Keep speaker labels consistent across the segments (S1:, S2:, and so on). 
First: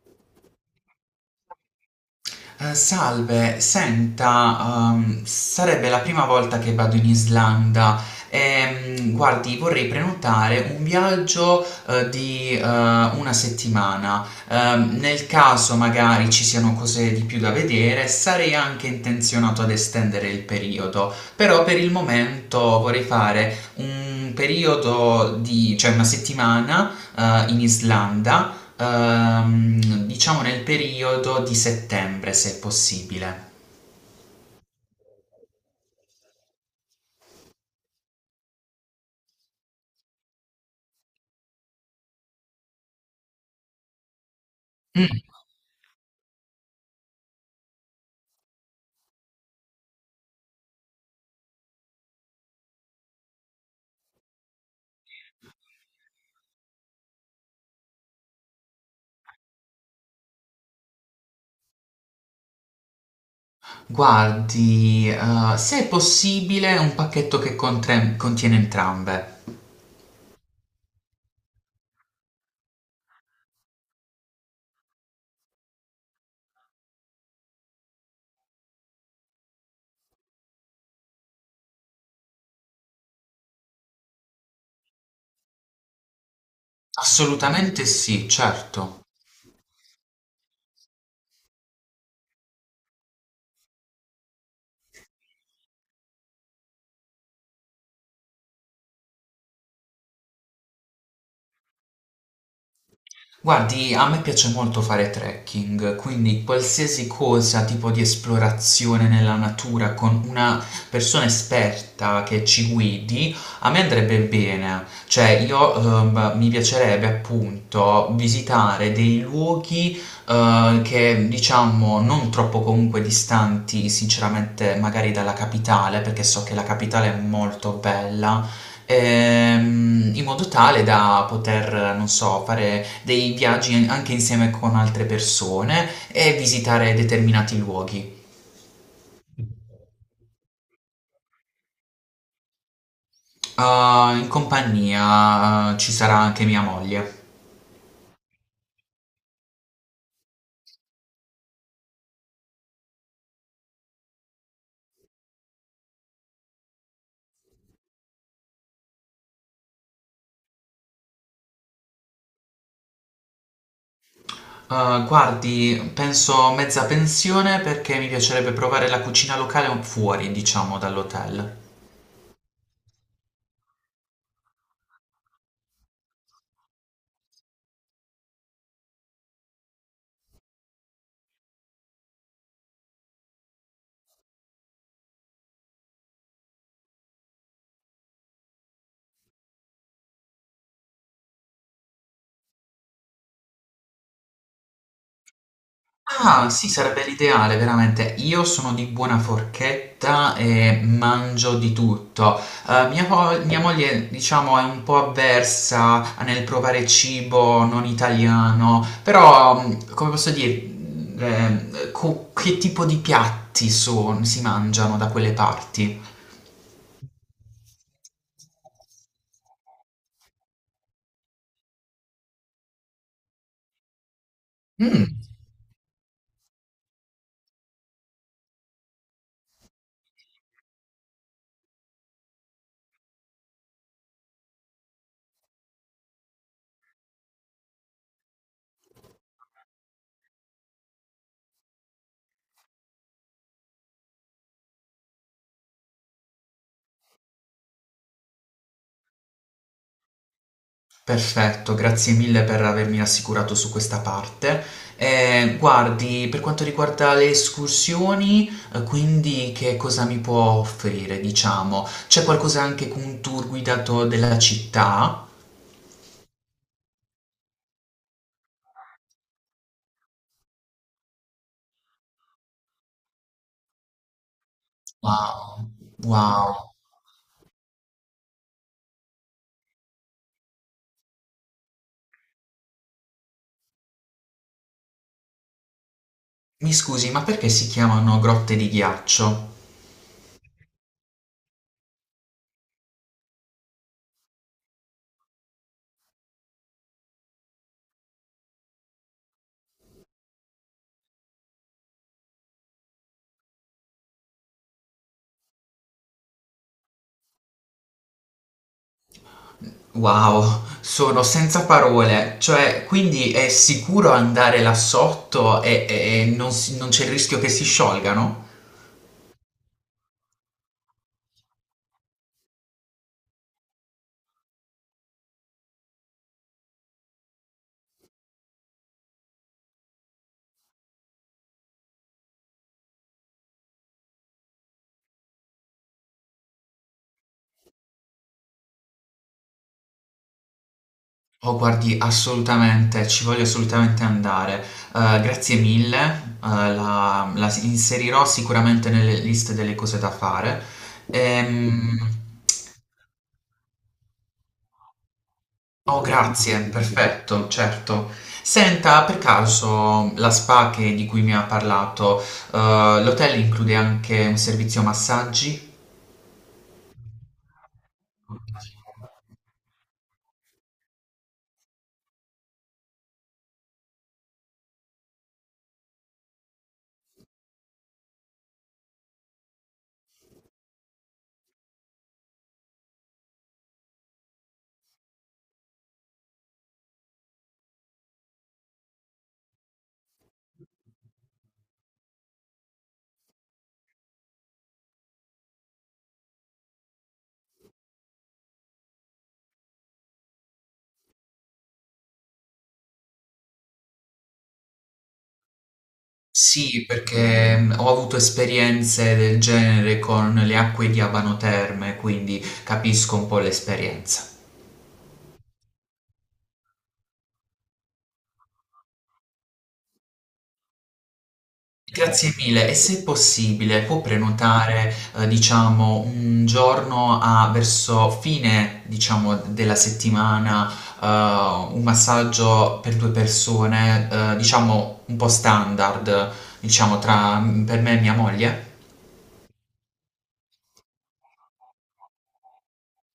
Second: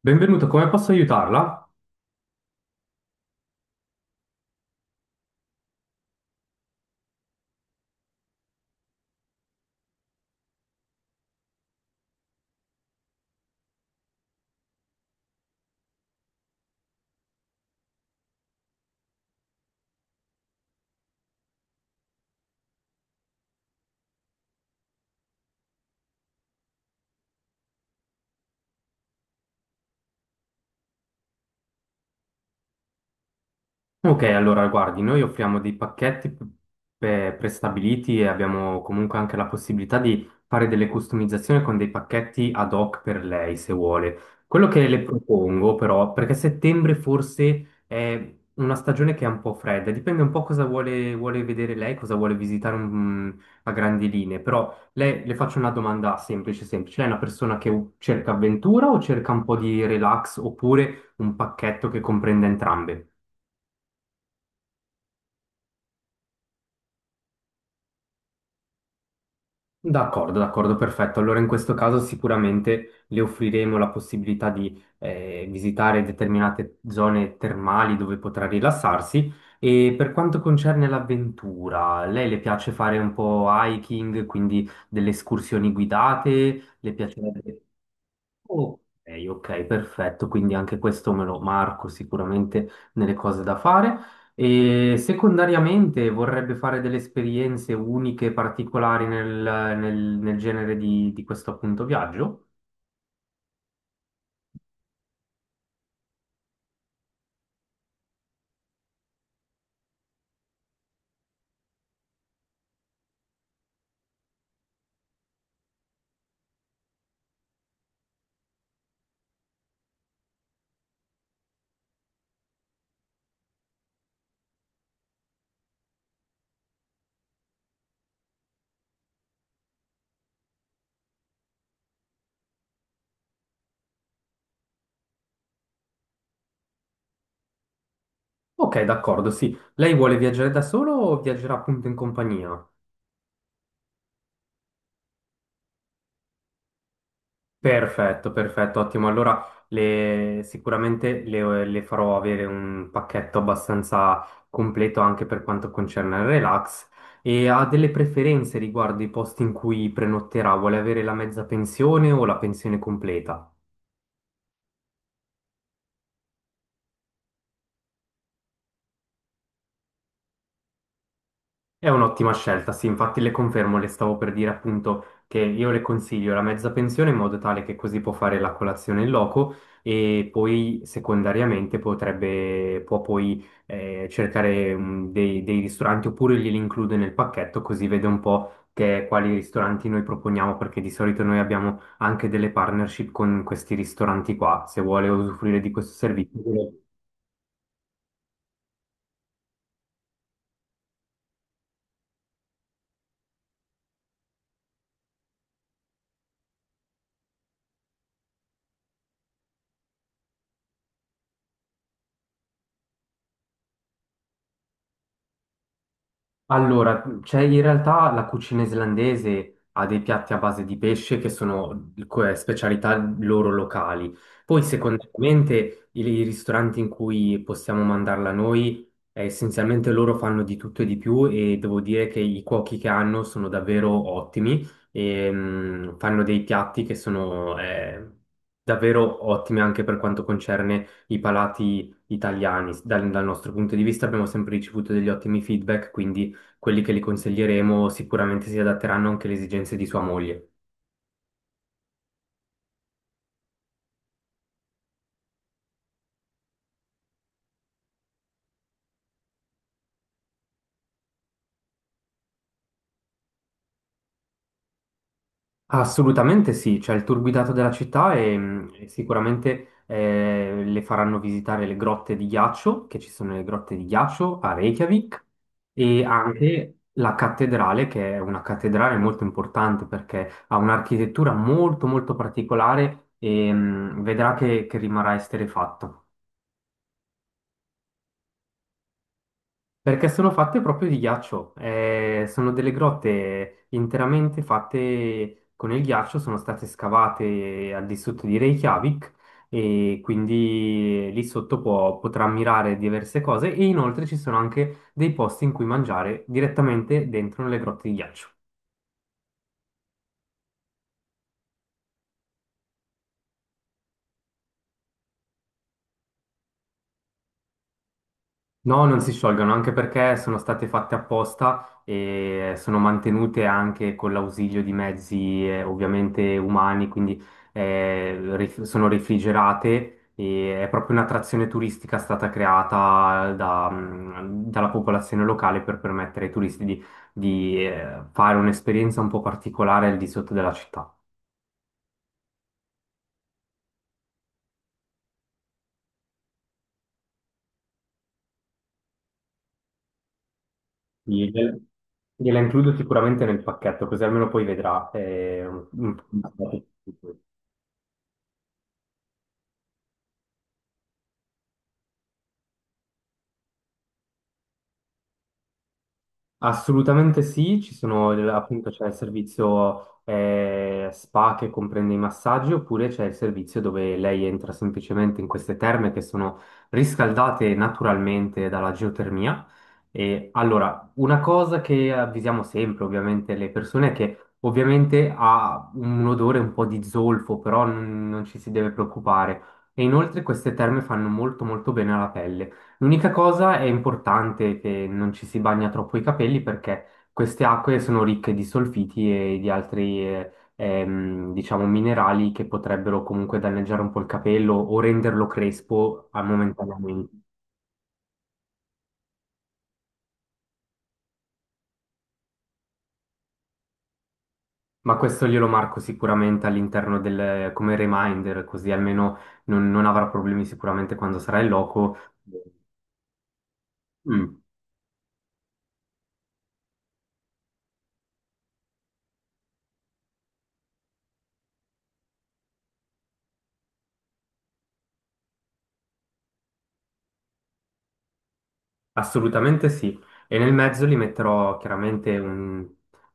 S1: Benvenuta, come posso aiutarla?
S2: Salve, senta, sarebbe la prima volta che vado in Islanda guardi, vorrei prenotare un viaggio, di, una settimana. Nel caso magari ci siano cose di più da vedere, sarei anche intenzionato ad estendere il periodo, però per il momento vorrei fare un periodo di, cioè una settimana, in Islanda. Diciamo nel periodo di settembre, se è possibile.
S1: Ok, allora guardi, noi offriamo dei pacchetti prestabiliti e abbiamo comunque anche la possibilità di fare delle customizzazioni con dei pacchetti ad hoc per lei, se vuole. Quello che le
S2: Mm.
S1: propongo però, perché settembre forse è una stagione che è un po' fredda, dipende un po' cosa vuole, vuole vedere lei, cosa vuole visitare a grandi linee, però lei, le faccio una domanda semplice, semplice. Lei è una persona che cerca avventura o cerca un po' di relax oppure un pacchetto che comprende entrambe?
S2: Guardi, se è possibile, un pacchetto che contiene entrambe.
S1: D'accordo, d'accordo, perfetto. Allora in questo caso sicuramente le offriremo la possibilità di visitare determinate zone termali dove potrà rilassarsi. E per quanto concerne l'avventura, lei le piace fare un po' hiking, quindi delle escursioni guidate? Le piacerebbe?
S2: Assolutamente sì,
S1: Oh,
S2: certo.
S1: ok, ok, perfetto, quindi anche questo me lo marco sicuramente nelle cose da fare. E secondariamente vorrebbe fare delle esperienze uniche, particolari nel, nel genere di questo appunto viaggio?
S2: Guardi, a me piace molto fare trekking, quindi qualsiasi cosa, tipo di esplorazione nella natura con una persona esperta che ci guidi, a me andrebbe bene. Cioè, io mi piacerebbe appunto visitare dei luoghi che diciamo non troppo comunque distanti, sinceramente, magari dalla capitale, perché so che la capitale è molto bella, in modo tale da poter, non so, fare dei viaggi anche insieme con altre persone e visitare determinati luoghi.
S1: Ok, d'accordo, sì. Lei vuole viaggiare da solo o viaggerà appunto in compagnia?
S2: Ah, in compagnia, ah, ci sarà anche mia moglie.
S1: Perfetto, perfetto, ottimo. Allora sicuramente le farò avere un pacchetto abbastanza completo anche per quanto concerne il relax e ha delle preferenze riguardo i posti in cui prenotterà, vuole avere la mezza pensione o la pensione completa?
S2: Ah, guardi, penso mezza pensione perché mi piacerebbe provare la cucina locale fuori, diciamo, dall'hotel.
S1: È un'ottima scelta, sì, infatti le confermo, le stavo per dire appunto che io le consiglio la mezza pensione in modo tale che così può fare la colazione in loco e poi secondariamente potrebbe, può poi cercare dei, dei ristoranti oppure glieli include nel pacchetto così vede un po' che, quali ristoranti noi proponiamo perché di solito noi abbiamo anche delle partnership con questi ristoranti qua, se vuole usufruire di questo servizio.
S2: Ah, sì, sarebbe l'ideale, veramente. Io sono di buona forchetta e mangio di tutto. Mia moglie, diciamo, è un po' avversa nel provare cibo non italiano, però, come posso dire, mh, che tipo di si mangiano da quelle parti?
S1: Allora, cioè in realtà la cucina islandese ha dei piatti a base di pesce che sono specialità loro locali. Poi,
S2: Mm.
S1: secondariamente, i ristoranti in cui possiamo mandarla noi, essenzialmente loro fanno di tutto e di più e devo dire che i cuochi che hanno sono davvero ottimi e fanno dei piatti che sono davvero ottimi anche per quanto concerne i palati italiani. Dal, dal nostro punto di vista abbiamo sempre ricevuto degli ottimi feedback, quindi quelli che gli consiglieremo sicuramente si adatteranno anche alle esigenze di sua moglie.
S2: Perfetto, grazie mille per avermi rassicurato su questa parte. Guardi, per quanto riguarda le escursioni, quindi che cosa mi può offrire, diciamo? C'è qualcosa anche con un tour guidato della città?
S1: Assolutamente sì, c'è il tour guidato della città e sicuramente le faranno visitare le grotte di ghiaccio, che ci sono le grotte di ghiaccio a Reykjavik,
S2: Wow,
S1: e
S2: wow.
S1: anche la cattedrale, che è una cattedrale molto importante perché ha un'architettura molto molto particolare e vedrà che rimarrà esterrefatto.
S2: Mi scusi, ma perché si chiamano grotte di ghiaccio?
S1: Perché sono fatte proprio di ghiaccio, sono delle grotte interamente fatte con il ghiaccio, sono state scavate al di sotto di Reykjavik e quindi lì sotto potrà ammirare diverse cose e inoltre ci sono anche dei posti in cui mangiare direttamente dentro le grotte di ghiaccio.
S2: Wow, sono senza parole. Cioè, quindi è sicuro andare là sotto e, e non c'è il rischio che si sciolgano?
S1: No, non si sciolgono, anche perché sono state fatte apposta e sono mantenute anche con l'ausilio di mezzi ovviamente umani, quindi sono refrigerate e è proprio un'attrazione turistica stata creata da, dalla popolazione locale per permettere ai turisti di, di fare un'esperienza un po' particolare al di sotto della città.
S2: Oh, guardi, assolutamente, ci voglio assolutamente andare. Grazie mille, inserirò sicuramente nelle liste delle cose da fare.
S1: Gliela
S2: Ehm,
S1: gliela includo sicuramente nel pacchetto, così almeno poi vedrà. Un-
S2: oh, grazie, perfetto, certo. Senta, per caso la di cui mi ha parlato, l'hotel include anche un servizio massaggi?
S1: Assolutamente sì, ci sono appunto c'è il servizio spa che comprende i massaggi oppure c'è il servizio dove lei entra semplicemente in queste terme che sono riscaldate naturalmente dalla geotermia. E allora, una cosa che avvisiamo sempre ovviamente le persone è che ovviamente ha un odore un po' di zolfo, però non ci si deve preoccupare. E inoltre queste terme fanno molto molto bene alla pelle. L'unica cosa è importante che non ci si bagna troppo i capelli perché queste acque sono ricche di solfiti e di altri, diciamo, minerali che potrebbero comunque danneggiare un po' il capello o renderlo crespo
S2: Sì,
S1: momentaneamente.
S2: perché ho avuto esperienze del genere con le acque di Abano Terme, quindi capisco un po' l'esperienza.
S1: Ma questo glielo marco sicuramente all'interno del, come reminder, così almeno non avrà problemi sicuramente quando sarà in loco.
S2: Grazie mille e se possibile può
S1: Mm.
S2: prenotare, diciamo, un giorno a verso fine, diciamo, della settimana, un massaggio per 2 persone, diciamo un po' standard, diciamo tra, per me e mia moglie?
S1: Assolutamente sì, e nel mezzo li metterò chiaramente un-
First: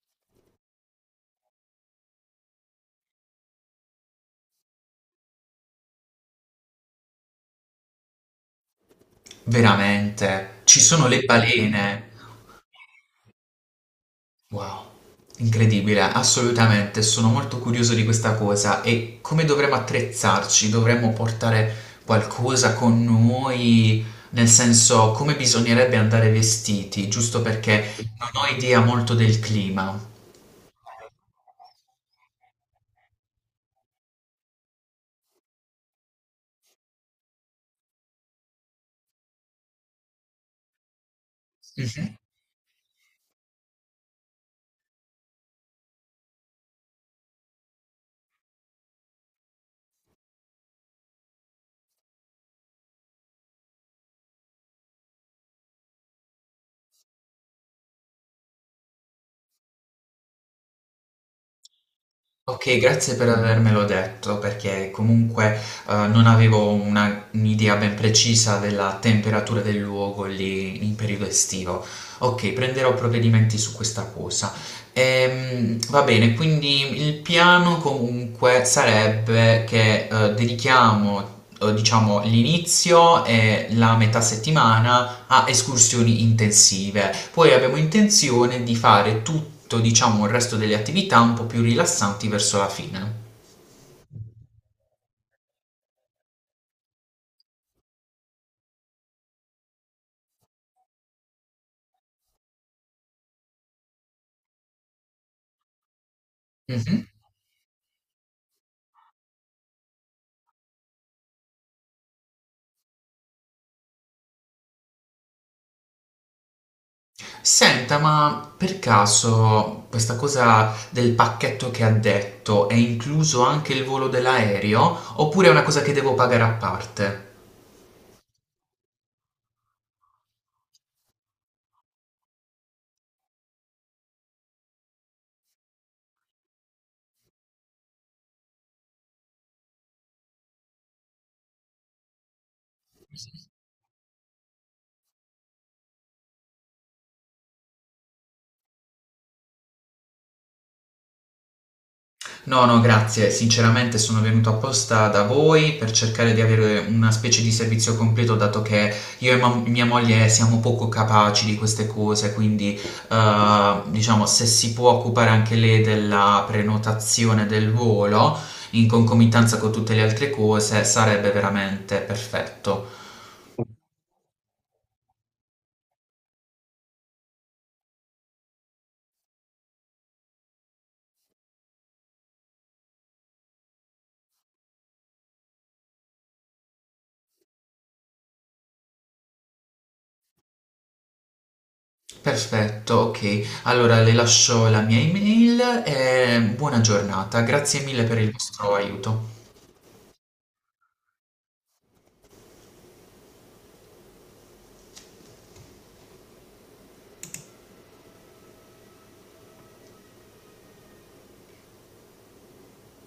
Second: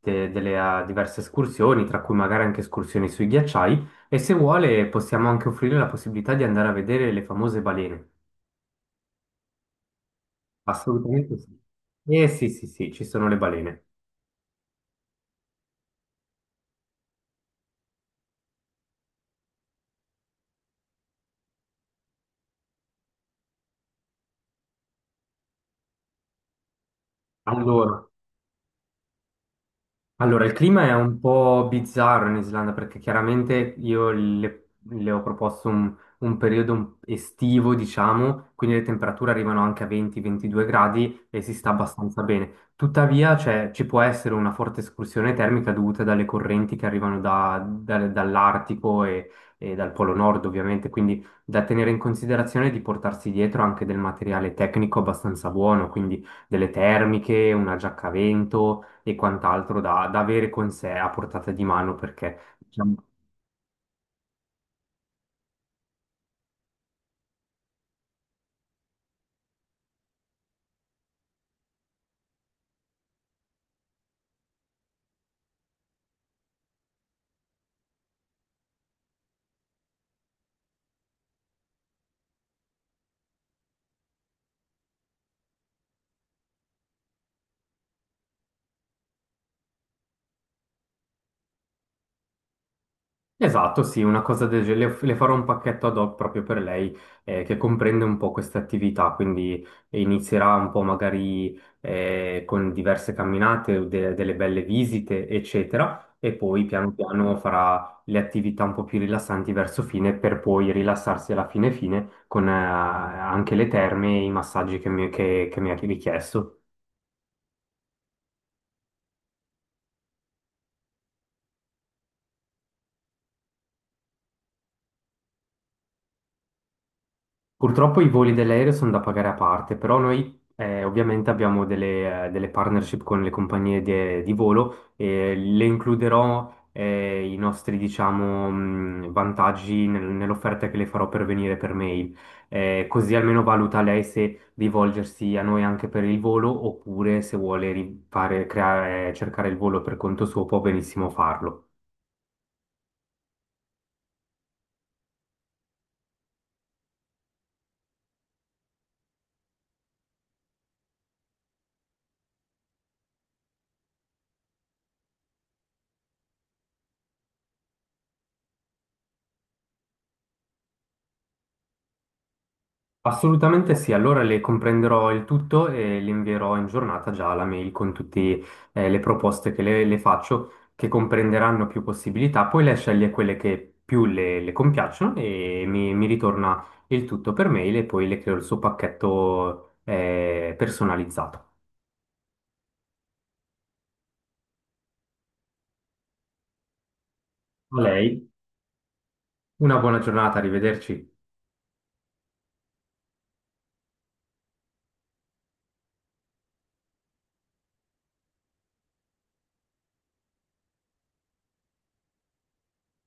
S1: de- delle ah, diverse escursioni, tra cui magari anche escursioni sui ghiacciai, e se vuole possiamo anche offrire la possibilità di andare a vedere le famose balene.
S2: Veramente, ci sono le
S1: Assolutamente sì.
S2: balene.
S1: Eh sì, sì, sì, ci sono le balene.
S2: Wow, incredibile, assolutamente, sono molto curioso di questa cosa e come dovremmo attrezzarci? Dovremmo portare qualcosa con noi, nel senso come bisognerebbe andare vestiti, giusto perché
S1: Allora.
S2: non ho idea molto del clima.
S1: Allora, il clima è un po' bizzarro in Islanda perché chiaramente io le ho proposto un periodo estivo, diciamo, quindi le temperature arrivano anche a 20-22 gradi e si sta
S2: Mhm.
S1: abbastanza bene. Tuttavia, cioè, ci può essere una forte escursione termica dovuta dalle correnti che arrivano dall'Artico e dal Polo Nord, ovviamente, quindi da tenere in considerazione di portarsi dietro anche del materiale tecnico abbastanza buono, quindi delle termiche, una giacca a vento e quant'altro da, da avere con sé a portata di mano perché
S2: Okay,
S1: diciamo...
S2: grazie per avermelo detto, perché comunque, non avevo una un'idea ben precisa della temperatura del luogo lì in periodo estivo. Okay, prenderò provvedimenti su questa cosa. Va bene, quindi il piano comunque sarebbe che, dedichiamo, diciamo l'inizio e la metà settimana a escursioni intensive. Poi abbiamo intenzione di fare tutto, diciamo, il resto delle attività un po' più rilassanti verso la fine.
S1: Esatto, sì, una cosa del genere. Le farò un pacchetto ad hoc proprio per lei che comprende un po' queste attività, quindi inizierà un po' magari con diverse camminate, delle belle visite, eccetera, e poi piano
S2: Mh-mh.
S1: piano farà le attività un po' più rilassanti verso fine per poi rilassarsi alla fine fine con anche le terme e i massaggi che mi ha richiesto.
S2: Senta, ma per caso questa cosa del pacchetto che ha detto è incluso anche il volo dell'aereo oppure è una cosa che devo pagare a parte?
S1: Purtroppo i voli dell'aereo sono da pagare a parte, però noi ovviamente abbiamo delle, delle partnership con le compagnie di volo e le includerò i nostri, diciamo, vantaggi nell'offerta che le farò per venire per mail. Così almeno valuta lei se rivolgersi a noi anche per il volo oppure se vuole cercare il volo per conto suo può benissimo farlo.
S2: No, no, grazie. Sinceramente sono venuto apposta da voi per cercare di avere una specie di servizio completo, dato che io e mia moglie siamo poco capaci di queste cose, quindi diciamo se si può occupare anche lei della prenotazione del volo in concomitanza con tutte le altre cose, sarebbe veramente perfetto.
S1: Assolutamente sì, allora le comprenderò il tutto e le invierò in giornata già la mail con tutte le proposte che le faccio, che comprenderanno più possibilità. Poi lei sceglie quelle che più le compiacciono e mi ritorna il tutto per mail e poi le creo il suo pacchetto personalizzato.
S2: Perfetto, ok. Allora le lascio la mia email e buona giornata.
S1: A
S2: Grazie mille per
S1: lei,
S2: il vostro aiuto.
S1: una buona giornata, arrivederci.